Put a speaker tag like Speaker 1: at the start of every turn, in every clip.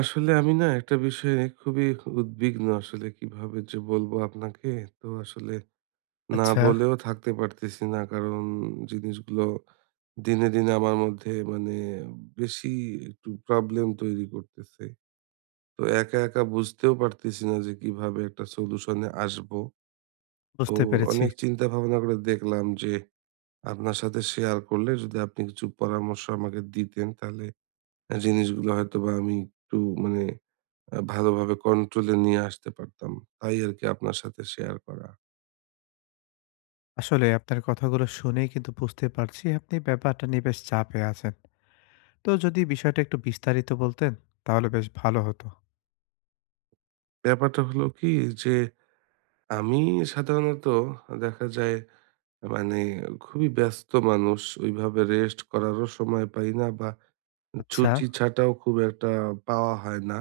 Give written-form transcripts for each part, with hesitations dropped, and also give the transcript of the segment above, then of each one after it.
Speaker 1: আসলে আমি না একটা বিষয় নিয়ে খুবই উদ্বিগ্ন। আসলে কিভাবে যে বলবো আপনাকে, তো না
Speaker 2: আচ্ছা,
Speaker 1: বলেও থাকতে পারতেছি না, কারণ জিনিসগুলো দিনে দিনে আমার মধ্যে বেশি একটু প্রবলেম তৈরি করতেছে। তো একা একা বুঝতেও পারতেছি না যে কিভাবে একটা সলিউশনে আসবো। তো
Speaker 2: বুঝতে পেরেছি।
Speaker 1: অনেক চিন্তা ভাবনা করে দেখলাম যে আপনার সাথে শেয়ার করলে যদি আপনি কিছু পরামর্শ আমাকে দিতেন, তাহলে জিনিসগুলো হয়তো বা আমি একটু মানে আ ভালোভাবে কন্ট্রোলে নিয়ে আসতে পারতাম। তাই আরকি আপনার সাথে শেয়ার করা।
Speaker 2: আসলে আপনার কথাগুলো শুনেই কিন্তু বুঝতে পারছি আপনি ব্যাপারটা নিয়ে বেশ চাপে আছেন। তো যদি বিষয়টা একটু বিস্তারিত বলতেন তাহলে বেশ ভালো হতো।
Speaker 1: ব্যাপারটা হলো কি যে, আমি সাধারণত দেখা যায় মানে খুবই ব্যস্ত মানুষ। ওইভাবে রেস্ট করারও সময় পাই না, বা
Speaker 2: আচ্ছা,
Speaker 1: ছুটি ছাটাও খুব একটা পাওয়া হয় না।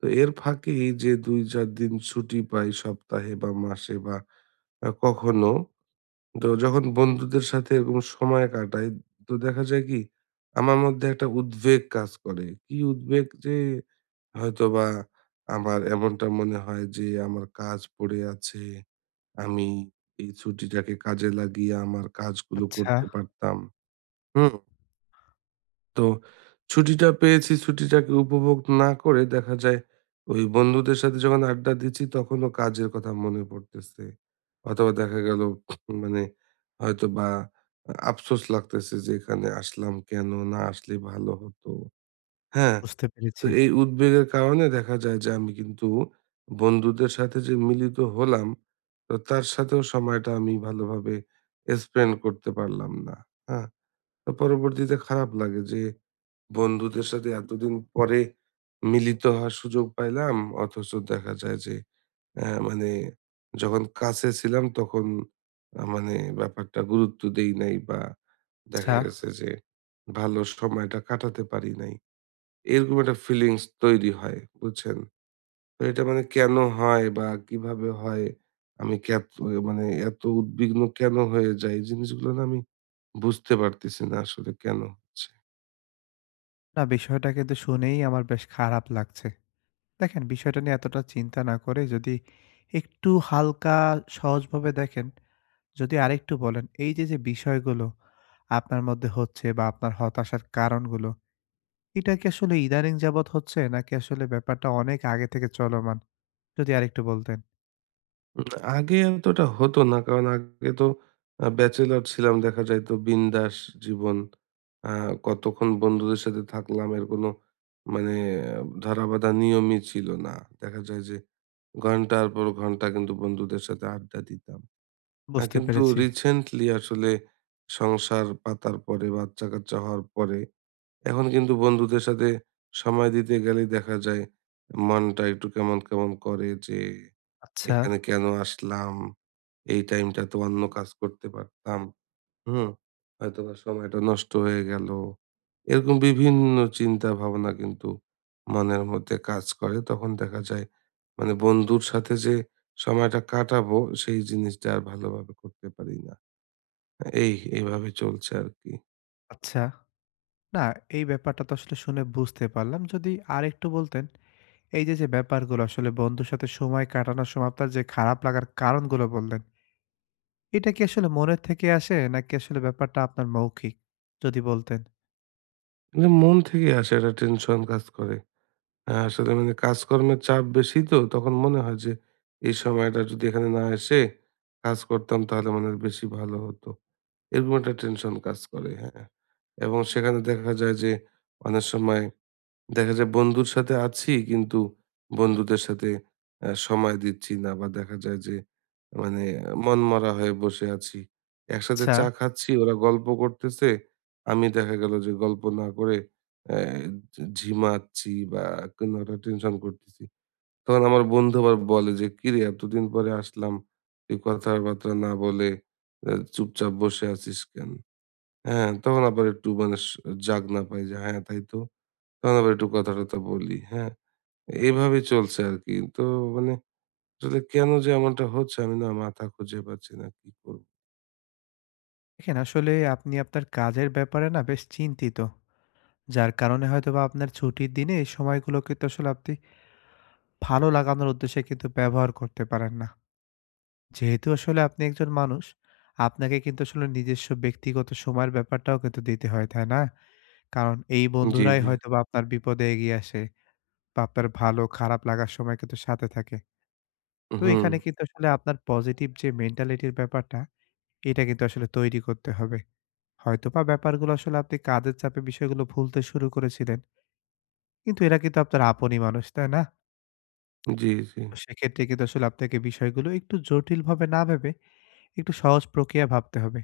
Speaker 1: তো এর ফাঁকেই যে ২-৪ দিন ছুটি পাই সপ্তাহে বা মাসে বা কখনো, তো যখন বন্ধুদের সাথে এরকম সময় কাটাই, তো দেখা যায় কি আমার মধ্যে একটা উদ্বেগ কাজ করে। কি উদ্বেগ? যে হয়তোবা আমার এমনটা মনে হয় যে আমার কাজ পড়ে আছে, আমি এই ছুটিটাকে কাজে লাগিয়ে আমার কাজগুলো
Speaker 2: আচ্ছা,
Speaker 1: করতে পারতাম। হুম। তো ছুটিটা পেয়েছি, ছুটিটাকে উপভোগ না করে দেখা যায় ওই বন্ধুদের সাথে যখন আড্ডা দিচ্ছি তখনও কাজের কথা মনে পড়তেছে। অথবা দেখা গেল মানে হয়তোবা আফসোস লাগতেছে যে এখানে আসলাম কেনো? না আসলেই ভালো হতো। হ্যাঁ?
Speaker 2: বুঝতে
Speaker 1: তো
Speaker 2: পেরেছি।
Speaker 1: এই উদ্বেগের কারণে দেখা যায় যে আমি কিন্তু বন্ধুদের সাথে যে মিলিত হলাম, তো তার সাথেও সময়টা আমি ভালোভাবে স্পেন্ড করতে পারলাম না। হ্যাঁ? তো পরবর্তীতে খারাপ লাগে যে বন্ধুদের সাথে এতদিন পরে মিলিত হওয়ার সুযোগ পাইলাম। অথচ দেখা যায় যে অ্যা মানে যখন কাছে ছিলাম তখন আ মানে ব্যাপারটা গুরুত্ব দেই নাই বা
Speaker 2: আচ্ছা,
Speaker 1: দেখা গেছে যে ভালো সময়টা কাটাতে পারি নাই। এরকম একটা ফিলিংস তৈরি হয়, বুঝছেন? তো এটা কেন হয় বা কিভাবে হয়? আমি ক্যাত মানে এত উদ্বিগ্ন কেন হয়ে যাই? জিনিসগুলো না আমি বুঝতে পারতেছি না আসলে কেন হচ্ছে।
Speaker 2: না বিষয়টা কিন্তু শুনেই আমার বেশ খারাপ লাগছে। দেখেন বিষয়টা নিয়ে এতটা চিন্তা না করে যদি একটু হালকা সহজভাবে দেখেন, যদি আরেকটু বলেন এই যে, যে বিষয়গুলো আপনার মধ্যে হচ্ছে বা আপনার হতাশার কারণগুলো এটা কি আসলে ইদানিং যাবৎ হচ্ছে? নাকি আসলে ব্যাপারটা অনেক আগে থেকে চলমান? যদি আরেকটু বলতেন।
Speaker 1: উম আগে এতটা হতো না। কারণ আগে তো ব্যাচেলর ছিলাম। দেখা যাইত বিন্দাস জীবন। আ কতক্ষণ বন্ধুদের সাথে থাকলাম, এর কোনো মানে ধরাবাঁধা নিয়মই ছিল না। দেখা যায় যে ঘন্টার পর ঘন্টা কিন্তু বন্ধুদের সাথে আড্ডা দিতাম।
Speaker 2: বুঝতে
Speaker 1: কিন্তু
Speaker 2: পেরেছি।
Speaker 1: রিসেন্টলি আসলে সংসার পাতার পরে, বাচ্চা-কাচ্চা হওয়ার পরে এখন কিন্তু বন্ধুদের সাথে সময় দিতে গেলেই দেখা যায় মনটা একটু কেমন, কেমন করে যে
Speaker 2: আচ্ছা,
Speaker 1: এখানে কেন আসলাম? এই টাইমটা তো অন্য কাজ করতে পারতাম। হুম? হয়তোবা সময়টা নষ্ট হয়ে গেল। এরকম বিভিন্ন চিন্তা ভাবনা কিন্তু মনের মধ্যে কাজ করে। তখন দেখা যায় বন্ধুর সাথে যে সময়টা কাটাবো সেই জিনিসটা আর ভালোভাবে করতে পারি না। এই এইভাবে চলছে আরকি।
Speaker 2: আচ্ছা। না, এই ব্যাপারটা তো আসলে শুনে বুঝতে পারলাম। যদি আরেকটু বলতেন, এই যে, ব্যাপারগুলো আসলে বন্ধুর সাথে সময় কাটানোর সময় আপনার যে, খারাপ লাগার কারণগুলো বললেন, এটা কি আসলে মনের থেকে আসে? নাকি আসলে ব্যাপারটা আপনার মৌখিক? যদি বলতেন।
Speaker 1: মন থেকে আসে, একটা টেনশন কাজ করে। হ্যাঁ, আসলে কাজকর্মের চাপ বেশি, তো তখন মনে হয় যে এই সময়টা যদি এখানে না এসে কাজ করতাম তাহলে মনে হয় বেশি ভালো হতো। এরকম একটা টেনশন কাজ করে, হ্যাঁ। এবং সেখানে দেখা যায় যে অনেক সময় দেখা যায় বন্ধুর সাথে আছি, কিন্তু বন্ধুদের সাথে সময় দিচ্ছি না, বা দেখা যায় যে মানে মনমরা হয়ে বসে আছি। একসাথে
Speaker 2: আচ্ছা,
Speaker 1: চা খাচ্ছি, ওরা গল্প করতেছে। আমি দেখা গেল যে গল্প না করে অ্যা ঝিমাচ্ছি বা কোনো একটা টেনশন করতেছি। তখন আমার বন্ধু আবার বলে যে, "কিরে এতদিন পরে আসলাম, তুই কথাবার্তা না বলে চুপচাপ বসে আছিস কেন?" হ্যাঁ, তখন আবার একটু মানে স জাগনা পাই যে, "হ্যাঁ, তাই তো।" তখন আবার একটু কথা-টথা বলি, হ্যাঁ? এভাবে চলছে আরকি। তো মানে আসলে কেন যে এমনটা হচ্ছে আমি না মাথা খুঁজে পাচ্ছি না কি করব?
Speaker 2: দেখেন আসলে আপনি আপনার কাজের ব্যাপারে না বেশ চিন্তিত। যার কারণে হয়তোবা আপনার ছুটির দিনে এই সময়গুলোকে তো আসলে আপনি ভালো লাগানোর উদ্দেশ্যে কিন্তু ব্যবহার করতে পারেন না। যেহেতু আসলে আপনি একজন মানুষ, আপনাকে কিন্তু আসলে নিজস্ব ব্যক্তিগত সময়ের ব্যাপারটাও কিন্তু দিতে হয়, তাই না? কারণ এই
Speaker 1: জি,
Speaker 2: বন্ধুরাই
Speaker 1: জি।
Speaker 2: হয়তোবা আপনার বিপদে এগিয়ে আসে বা আপনার ভালো খারাপ লাগার সময় কিন্তু সাথে থাকে। তো
Speaker 1: হুম,
Speaker 2: এখানে কিন্তু আসলে আপনার পজিটিভ যে মেন্টালিটির ব্যাপারটা, এটা কিন্তু আসলে তৈরি করতে হবে। হয়তোবা ব্যাপারগুলো আসলে আপনি কাজের চাপে বিষয়গুলো ভুলতে শুরু করেছিলেন। কিন্তু এরা কিন্তু আপনার আপনই মানুষ, তাই না?
Speaker 1: জি, জি।
Speaker 2: তো সেক্ষেত্রে কিন্তু আসলে আপনাকে বিষয়গুলো একটু জটিলভাবে না ভেবে একটু সহজ প্রক্রিয়া ভাবতে হবে।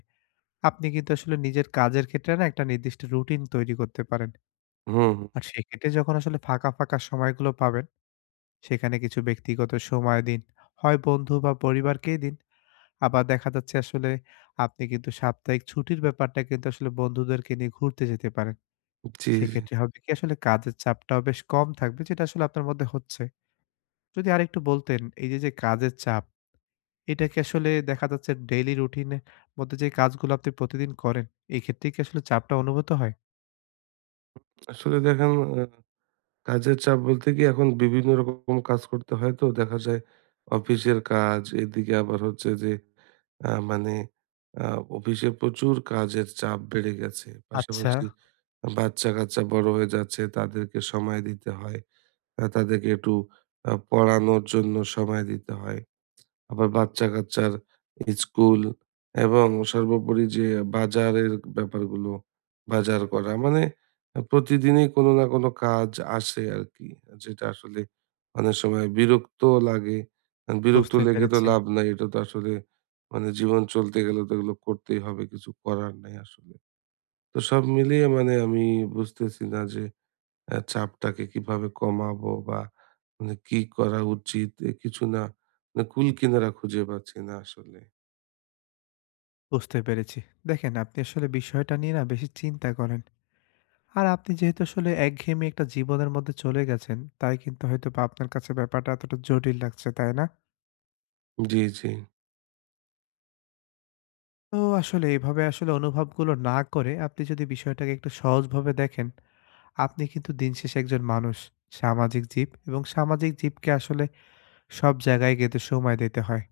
Speaker 2: আপনি কিন্তু আসলে নিজের কাজের ক্ষেত্রে না একটা নির্দিষ্ট রুটিন তৈরি করতে পারেন।
Speaker 1: হুম, হুম।
Speaker 2: আর সেক্ষেত্রে যখন আসলে ফাঁকা, ফাঁকা সময়গুলো পাবেন, সেখানে কিছু ব্যক্তিগত সময় দিন। হয় বন্ধু বা পরিবারকেই দিন। আবার দেখা যাচ্ছে আসলে আপনি কিন্তু সাপ্তাহিক ছুটির ব্যাপারটা কিন্তু আসলে বন্ধুদেরকে নিয়ে ঘুরতে যেতে পারেন।
Speaker 1: জি, জি।
Speaker 2: সেক্ষেত্রে হবে কি আসলে কাজের চাপটাও বেশ কম থাকবে যেটা আসলে আপনার মধ্যে হচ্ছে। যদি আরেকটু বলতেন এই যে, যে কাজের চাপ এটা কি আসলে দেখা যাচ্ছে ডেইলি রুটিনের মধ্যে যে কাজগুলো আপনি প্রতিদিন করেন, এই ক্ষেত্রেই কি আসলে চাপটা অনুভূত হয়?
Speaker 1: আসলে দেখেন, আ কাজের চাপ বলতে কি, এখন বিভিন্ন রকম কাজ করতে হয়, তো দেখা যায় অফিসের কাজ, এদিকে আবার হচ্ছে যে আহ, মানে অফিসে প্রচুর কাজের চাপ বেড়ে গেছে,
Speaker 2: আচ্ছা,
Speaker 1: পাশাপাশি বাচ্চা কাচ্চা বড় হয়ে যাচ্ছে, তাদেরকে সময় দিতে হয়, তাদেরকে একটু পড়ানোর জন্য সময় দিতে হয়, আবার বাচ্চা-কাচ্চার স্কুল, এবং সর্বোপরি যে বাজারের ব্যাপারগুলো, বাজার করা। মানে আ প্রতিদিনই কোনো না কোনো কাজ আসে আরকি। যেটা আসলে অনেক সময় বিরক্ত লাগে। বিরক্ত
Speaker 2: বুঝতে
Speaker 1: লেগে তো
Speaker 2: পেরেছি,
Speaker 1: লাভ নাই। এটা তো আসলে জীবন চলতে গেলে তো এগুলো করতেই হবে। কিছু করার নাই আসলে। তো সব মিলিয়ে আমি বুঝতেছি না যে চাপটাকে কিভাবে কমাবো বা কি করা উচিত? এ কিছু না, কুল কিনারা খুঁজে পাচ্ছি না আসলে।
Speaker 2: বুঝতে পেরেছি। দেখেন আপনি আসলে বিষয়টা নিয়ে না বেশি চিন্তা করেন। আর আপনি যেহেতু আসলে একঘেয়েমি একটা জীবনের মধ্যে চলে গেছেন, তাই কিন্তু হয়তোবা আপনার কাছে ব্যাপারটা এতটা জটিল লাগছে, তাই না?
Speaker 1: জি, জি,
Speaker 2: তো আসলে এভাবে আসলে অনুভবগুলো না করে আপনি যদি বিষয়টাকে একটু সহজভাবে দেখেন, আপনি কিন্তু দিন শেষে একজন মানুষ, সামাজিক জীব এবং সামাজিক জীবকে আসলে সব জায়গায় কিন্তু সময় দিতে হয়।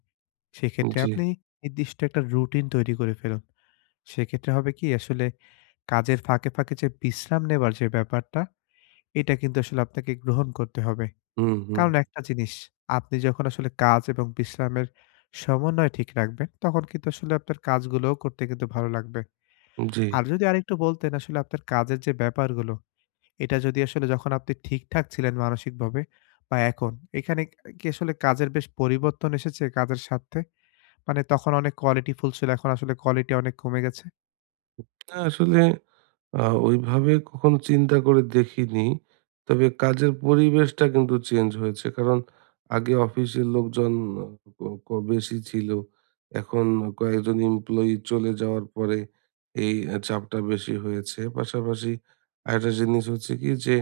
Speaker 2: সেক্ষেত্রে
Speaker 1: জি।
Speaker 2: আপনি নির্দিষ্ট একটা রুটিন তৈরি করে ফেলুন। সেক্ষেত্রে হবে কি আসলে কাজের ফাঁকে, ফাঁকে যে বিশ্রাম নেবার যে ব্যাপারটা, এটা কিন্তু আসলে আপনাকে গ্রহণ করতে হবে।
Speaker 1: হুম, হুম।
Speaker 2: কারণ একটা জিনিস, আপনি যখন আসলে কাজ এবং বিশ্রামের সমন্বয় ঠিক রাখবেন, তখন কিন্তু আসলে আপনার কাজগুলোও করতে কিন্তু ভালো লাগবে।
Speaker 1: জি।
Speaker 2: আর যদি আরেকটু বলতেন আসলে আপনার কাজের যে ব্যাপারগুলো, এটা যদি আসলে যখন আপনি ঠিকঠাক ছিলেন মানসিকভাবে বা এখন, এখানে কি আসলে কাজের বেশ পরিবর্তন এসেছে কাজের স্বার্থে? মানে তখন অনেক কোয়ালিটিফুল ছিল। এখন আসলে কোয়ালিটি অনেক কমে গেছে।
Speaker 1: না আসলে আ ওইভাবে কখনো চিন্তা করে দেখিনি। তবে কাজের পরিবেশটা কিন্তু চেঞ্জ হয়েছে। কারণ আগে অফিসের লোকজন আহ, ক ক বেশি ছিল। এখন কয়েকজন এমপ্লয়ি চলে যাওয়ার পরে এই চাপটা বেশি হয়েছে। পাশাপাশি আরেকটা জিনিস হচ্ছে কি যে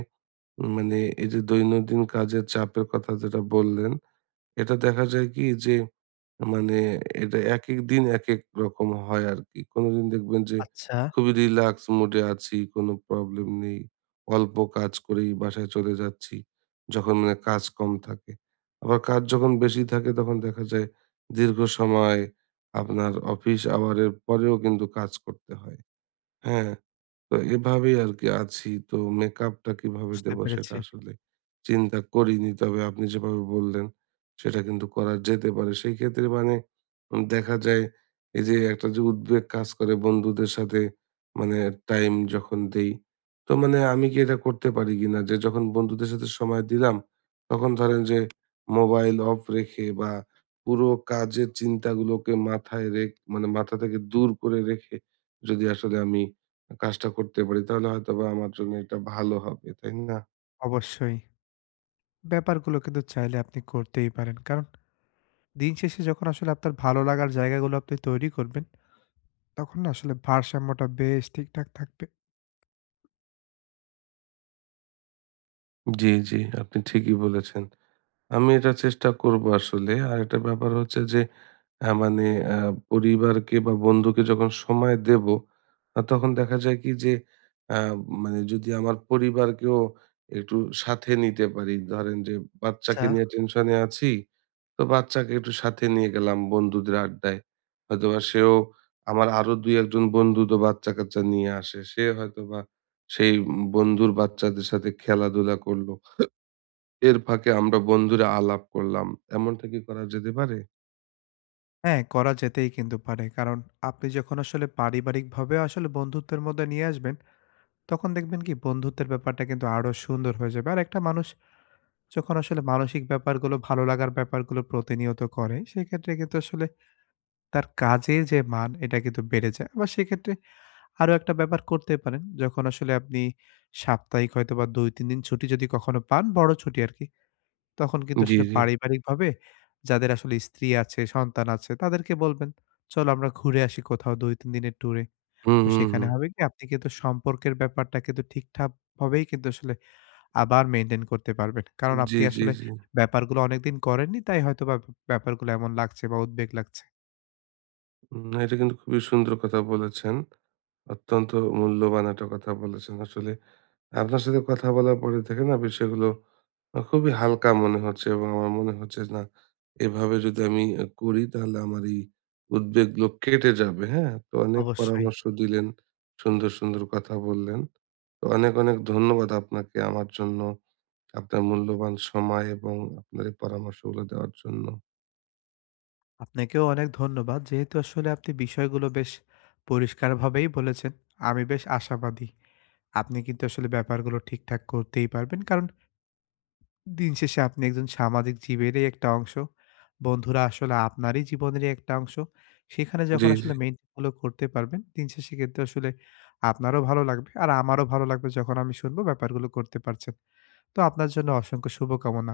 Speaker 1: মানে এই যে দৈনন্দিন কাজের চাপের কথা যেটা বললেন, এটা দেখা যায় কি যে মানে এটা একেক দিন একেক রকম হয় আরকি। কোনদিন দেখবেন যে
Speaker 2: আচ্ছা,
Speaker 1: খুবই রিল্যাক্স মুডে আছি, কোনো প্রবলেম নেই। অল্প কাজ করেই বাসায় চলে যাচ্ছি। যখন কাজ কম থাকে। আবার কাজ যখন বেশি থাকে তখন দেখা যায় দীর্ঘ সময় আপনার অফিস আওয়ারের পরেও কিন্তু কাজ করতে হয়। হ্যাঁ? তো এভাবেই আরকি আছি। তো মেকআপটা কিভাবে
Speaker 2: বুঝতে
Speaker 1: দেবো সেটা
Speaker 2: পেরেছি।
Speaker 1: আসলে চিন্তা করিনি। তবে আপনি যেভাবে বললেন সেটা কিন্তু করা যেতে পারে। সেই ক্ষেত্রে মানে উম দেখা যায় এই যে একটা যে উদ্বেগ কাজ করে বন্ধুদের সাথে মানে টাইম যখন দেই, তো আমি কি এটা করতে পারি কিনা? যে যখন বন্ধুদের সাথে সময় দিলাম তখন ধরেন যে মোবাইল অফ রেখে বা পুরো কাজের চিন্তাগুলোকে মাথায় রেখ মানে মাথা থেকে দূর করে রেখে যদি আসলে আমি কাজটা করতে পারি তাহলে হয়তোবা আমার জন্য এটা ভালো হবে, তাই না?
Speaker 2: অবশ্যই। ব্যাপারগুলো কিন্তু চাইলে আপনি করতেই পারেন। কারণ দিন শেষে যখন আসলে আপনার ভালো লাগার জায়গাগুলো আপনি তৈরি করবেন, তখন না আসলে ভারসাম্যটা বেশ ঠিকঠাক থাকবে।
Speaker 1: জি, জি, আপনি ঠিকই বলেছেন। আমি এটা চেষ্টা করব আসলে। আর একটা ব্যাপার হচ্ছে যে হ্যাঁ, মানে আ পরিবারকে বা বন্ধুকে যখন সময় দেব, তখন দেখা যায় কি যে আ মানে যদি আমার পরিবারকেও একটু সাথে নিতে পারি। ধরেন যে
Speaker 2: আচ্ছা।
Speaker 1: বাচ্চাকে নিয়ে টেনশনে আছি, তো বাচ্চাকে একটু সাথে নিয়ে গেলাম বন্ধুদের আড্ডায়। হয়তোবা সেও আমার আরো ২-১ জন বন্ধু তো বাচ্চা-কাচ্চা নিয়ে আসে। সে হয়তোবা সেই বন্ধুর বাচ্চাদের সাথে খেলাধুলা করলো। এর ফাঁকে আমরা বন্ধুরা আলাপ করলাম। এমনটা কি করা যেতে পারে?
Speaker 2: হ্যাঁ, করা যেতেই কিন্তু পারে। কারণ আপনি যখন আসলে পারিবারিকভাবে আসলে বন্ধুত্বের মধ্যে নিয়ে আসবেন, তখন দেখবেন কি বন্ধুত্বের ব্যাপারটা কিন্তু আরো সুন্দর হয়ে যাবে। আর একটা মানুষ যখন আসলে মানসিক ব্যাপারগুলো, ভালো লাগার ব্যাপারগুলো প্রতিনিয়ত করে, সেক্ষেত্রে কিন্তু আসলে তার কাজের যে মান এটা কিন্তু বেড়ে যায়। আবার সেক্ষেত্রে আরো একটা ব্যাপার করতে পারেন, যখন আসলে আপনি সাপ্তাহিক হয়তোবা ২-৩ দিন ছুটি যদি কখনো পান, বড় ছুটি আরকি। তখন কিন্তু
Speaker 1: জি,
Speaker 2: আসলে
Speaker 1: জি।
Speaker 2: পারিবারিকভাবে যাদের আসলে স্ত্রী আছে, সন্তান আছে তাদেরকে বলবেন, "চলো আমরা ঘুরে আসি কোথাও ২-৩ দিনের ট্যুরে।"
Speaker 1: হুম,
Speaker 2: তো
Speaker 1: হুম,
Speaker 2: সেখানে
Speaker 1: হুম।
Speaker 2: হবে কি আপনি কিন্তু সম্পর্কের ব্যাপারটা কিন্তু ঠিকঠাক ভাবেই কিন্তু আসলে আবার মেইনটেইন করতে পারবেন। কারণ
Speaker 1: জি,
Speaker 2: আপনি
Speaker 1: জি,
Speaker 2: আসলে
Speaker 1: জি।
Speaker 2: ব্যাপারগুলো অনেকদিন করেননি, তাই হয়তোবা ব্যাপারগুলো এমন লাগছে বা উদ্বেগ লাগছে।
Speaker 1: না এটা কিন্তু খুবই সুন্দর কথা বলেছেন। অত্যন্ত মূল্যবান একটা কথা বলেছেন। আসলে আপনার সাথে কথা বলার পরে থেকে না বিষয়গুলো খুবই হালকা মনে হচ্ছে এবং আমার মনে হচ্ছে না এভাবে যদি আমি করি তাহলে আমার এই উদ্বেগগুলো কেটে যাবে, হ্যাঁ? তো অনেক
Speaker 2: অবশ্যই।
Speaker 1: পরামর্শ দিলেন, সুন্দর, সুন্দর কথা বললেন। তো অনেক, অনেক ধন্যবাদ আপনাকে, আমার জন্য আপনার মূল্যবান সময় এবং আপনার এই পরামর্শগুলো দেওয়ার জন্য।
Speaker 2: আপনাকেও অনেক ধন্যবাদ। যেহেতু আসলে আপনি বিষয়গুলো বেশ পরিষ্কারভাবেই বলেছেন, আমি বেশ আশাবাদী। আপনি কিন্তু আসলে ব্যাপারগুলো ঠিকঠাক করতেই পারবেন। কারণ দিন শেষে আপনি একজন সামাজিক জীবেরই একটা অংশ। বন্ধুরা আসলে আপনারই জীবনেরই একটা অংশ। সেখানে
Speaker 1: জি,
Speaker 2: যখন
Speaker 1: জি।
Speaker 2: আসলে মেইনটেইন গুলো করতে পারবেন, দিন শেষে কিন্তু আসলে আপনারও ভালো লাগবে আর আমারও ভালো লাগবে যখন আমি শুনবো ব্যাপারগুলো করতে পারছেন। তো আপনার জন্য অসংখ্য শুভকামনা।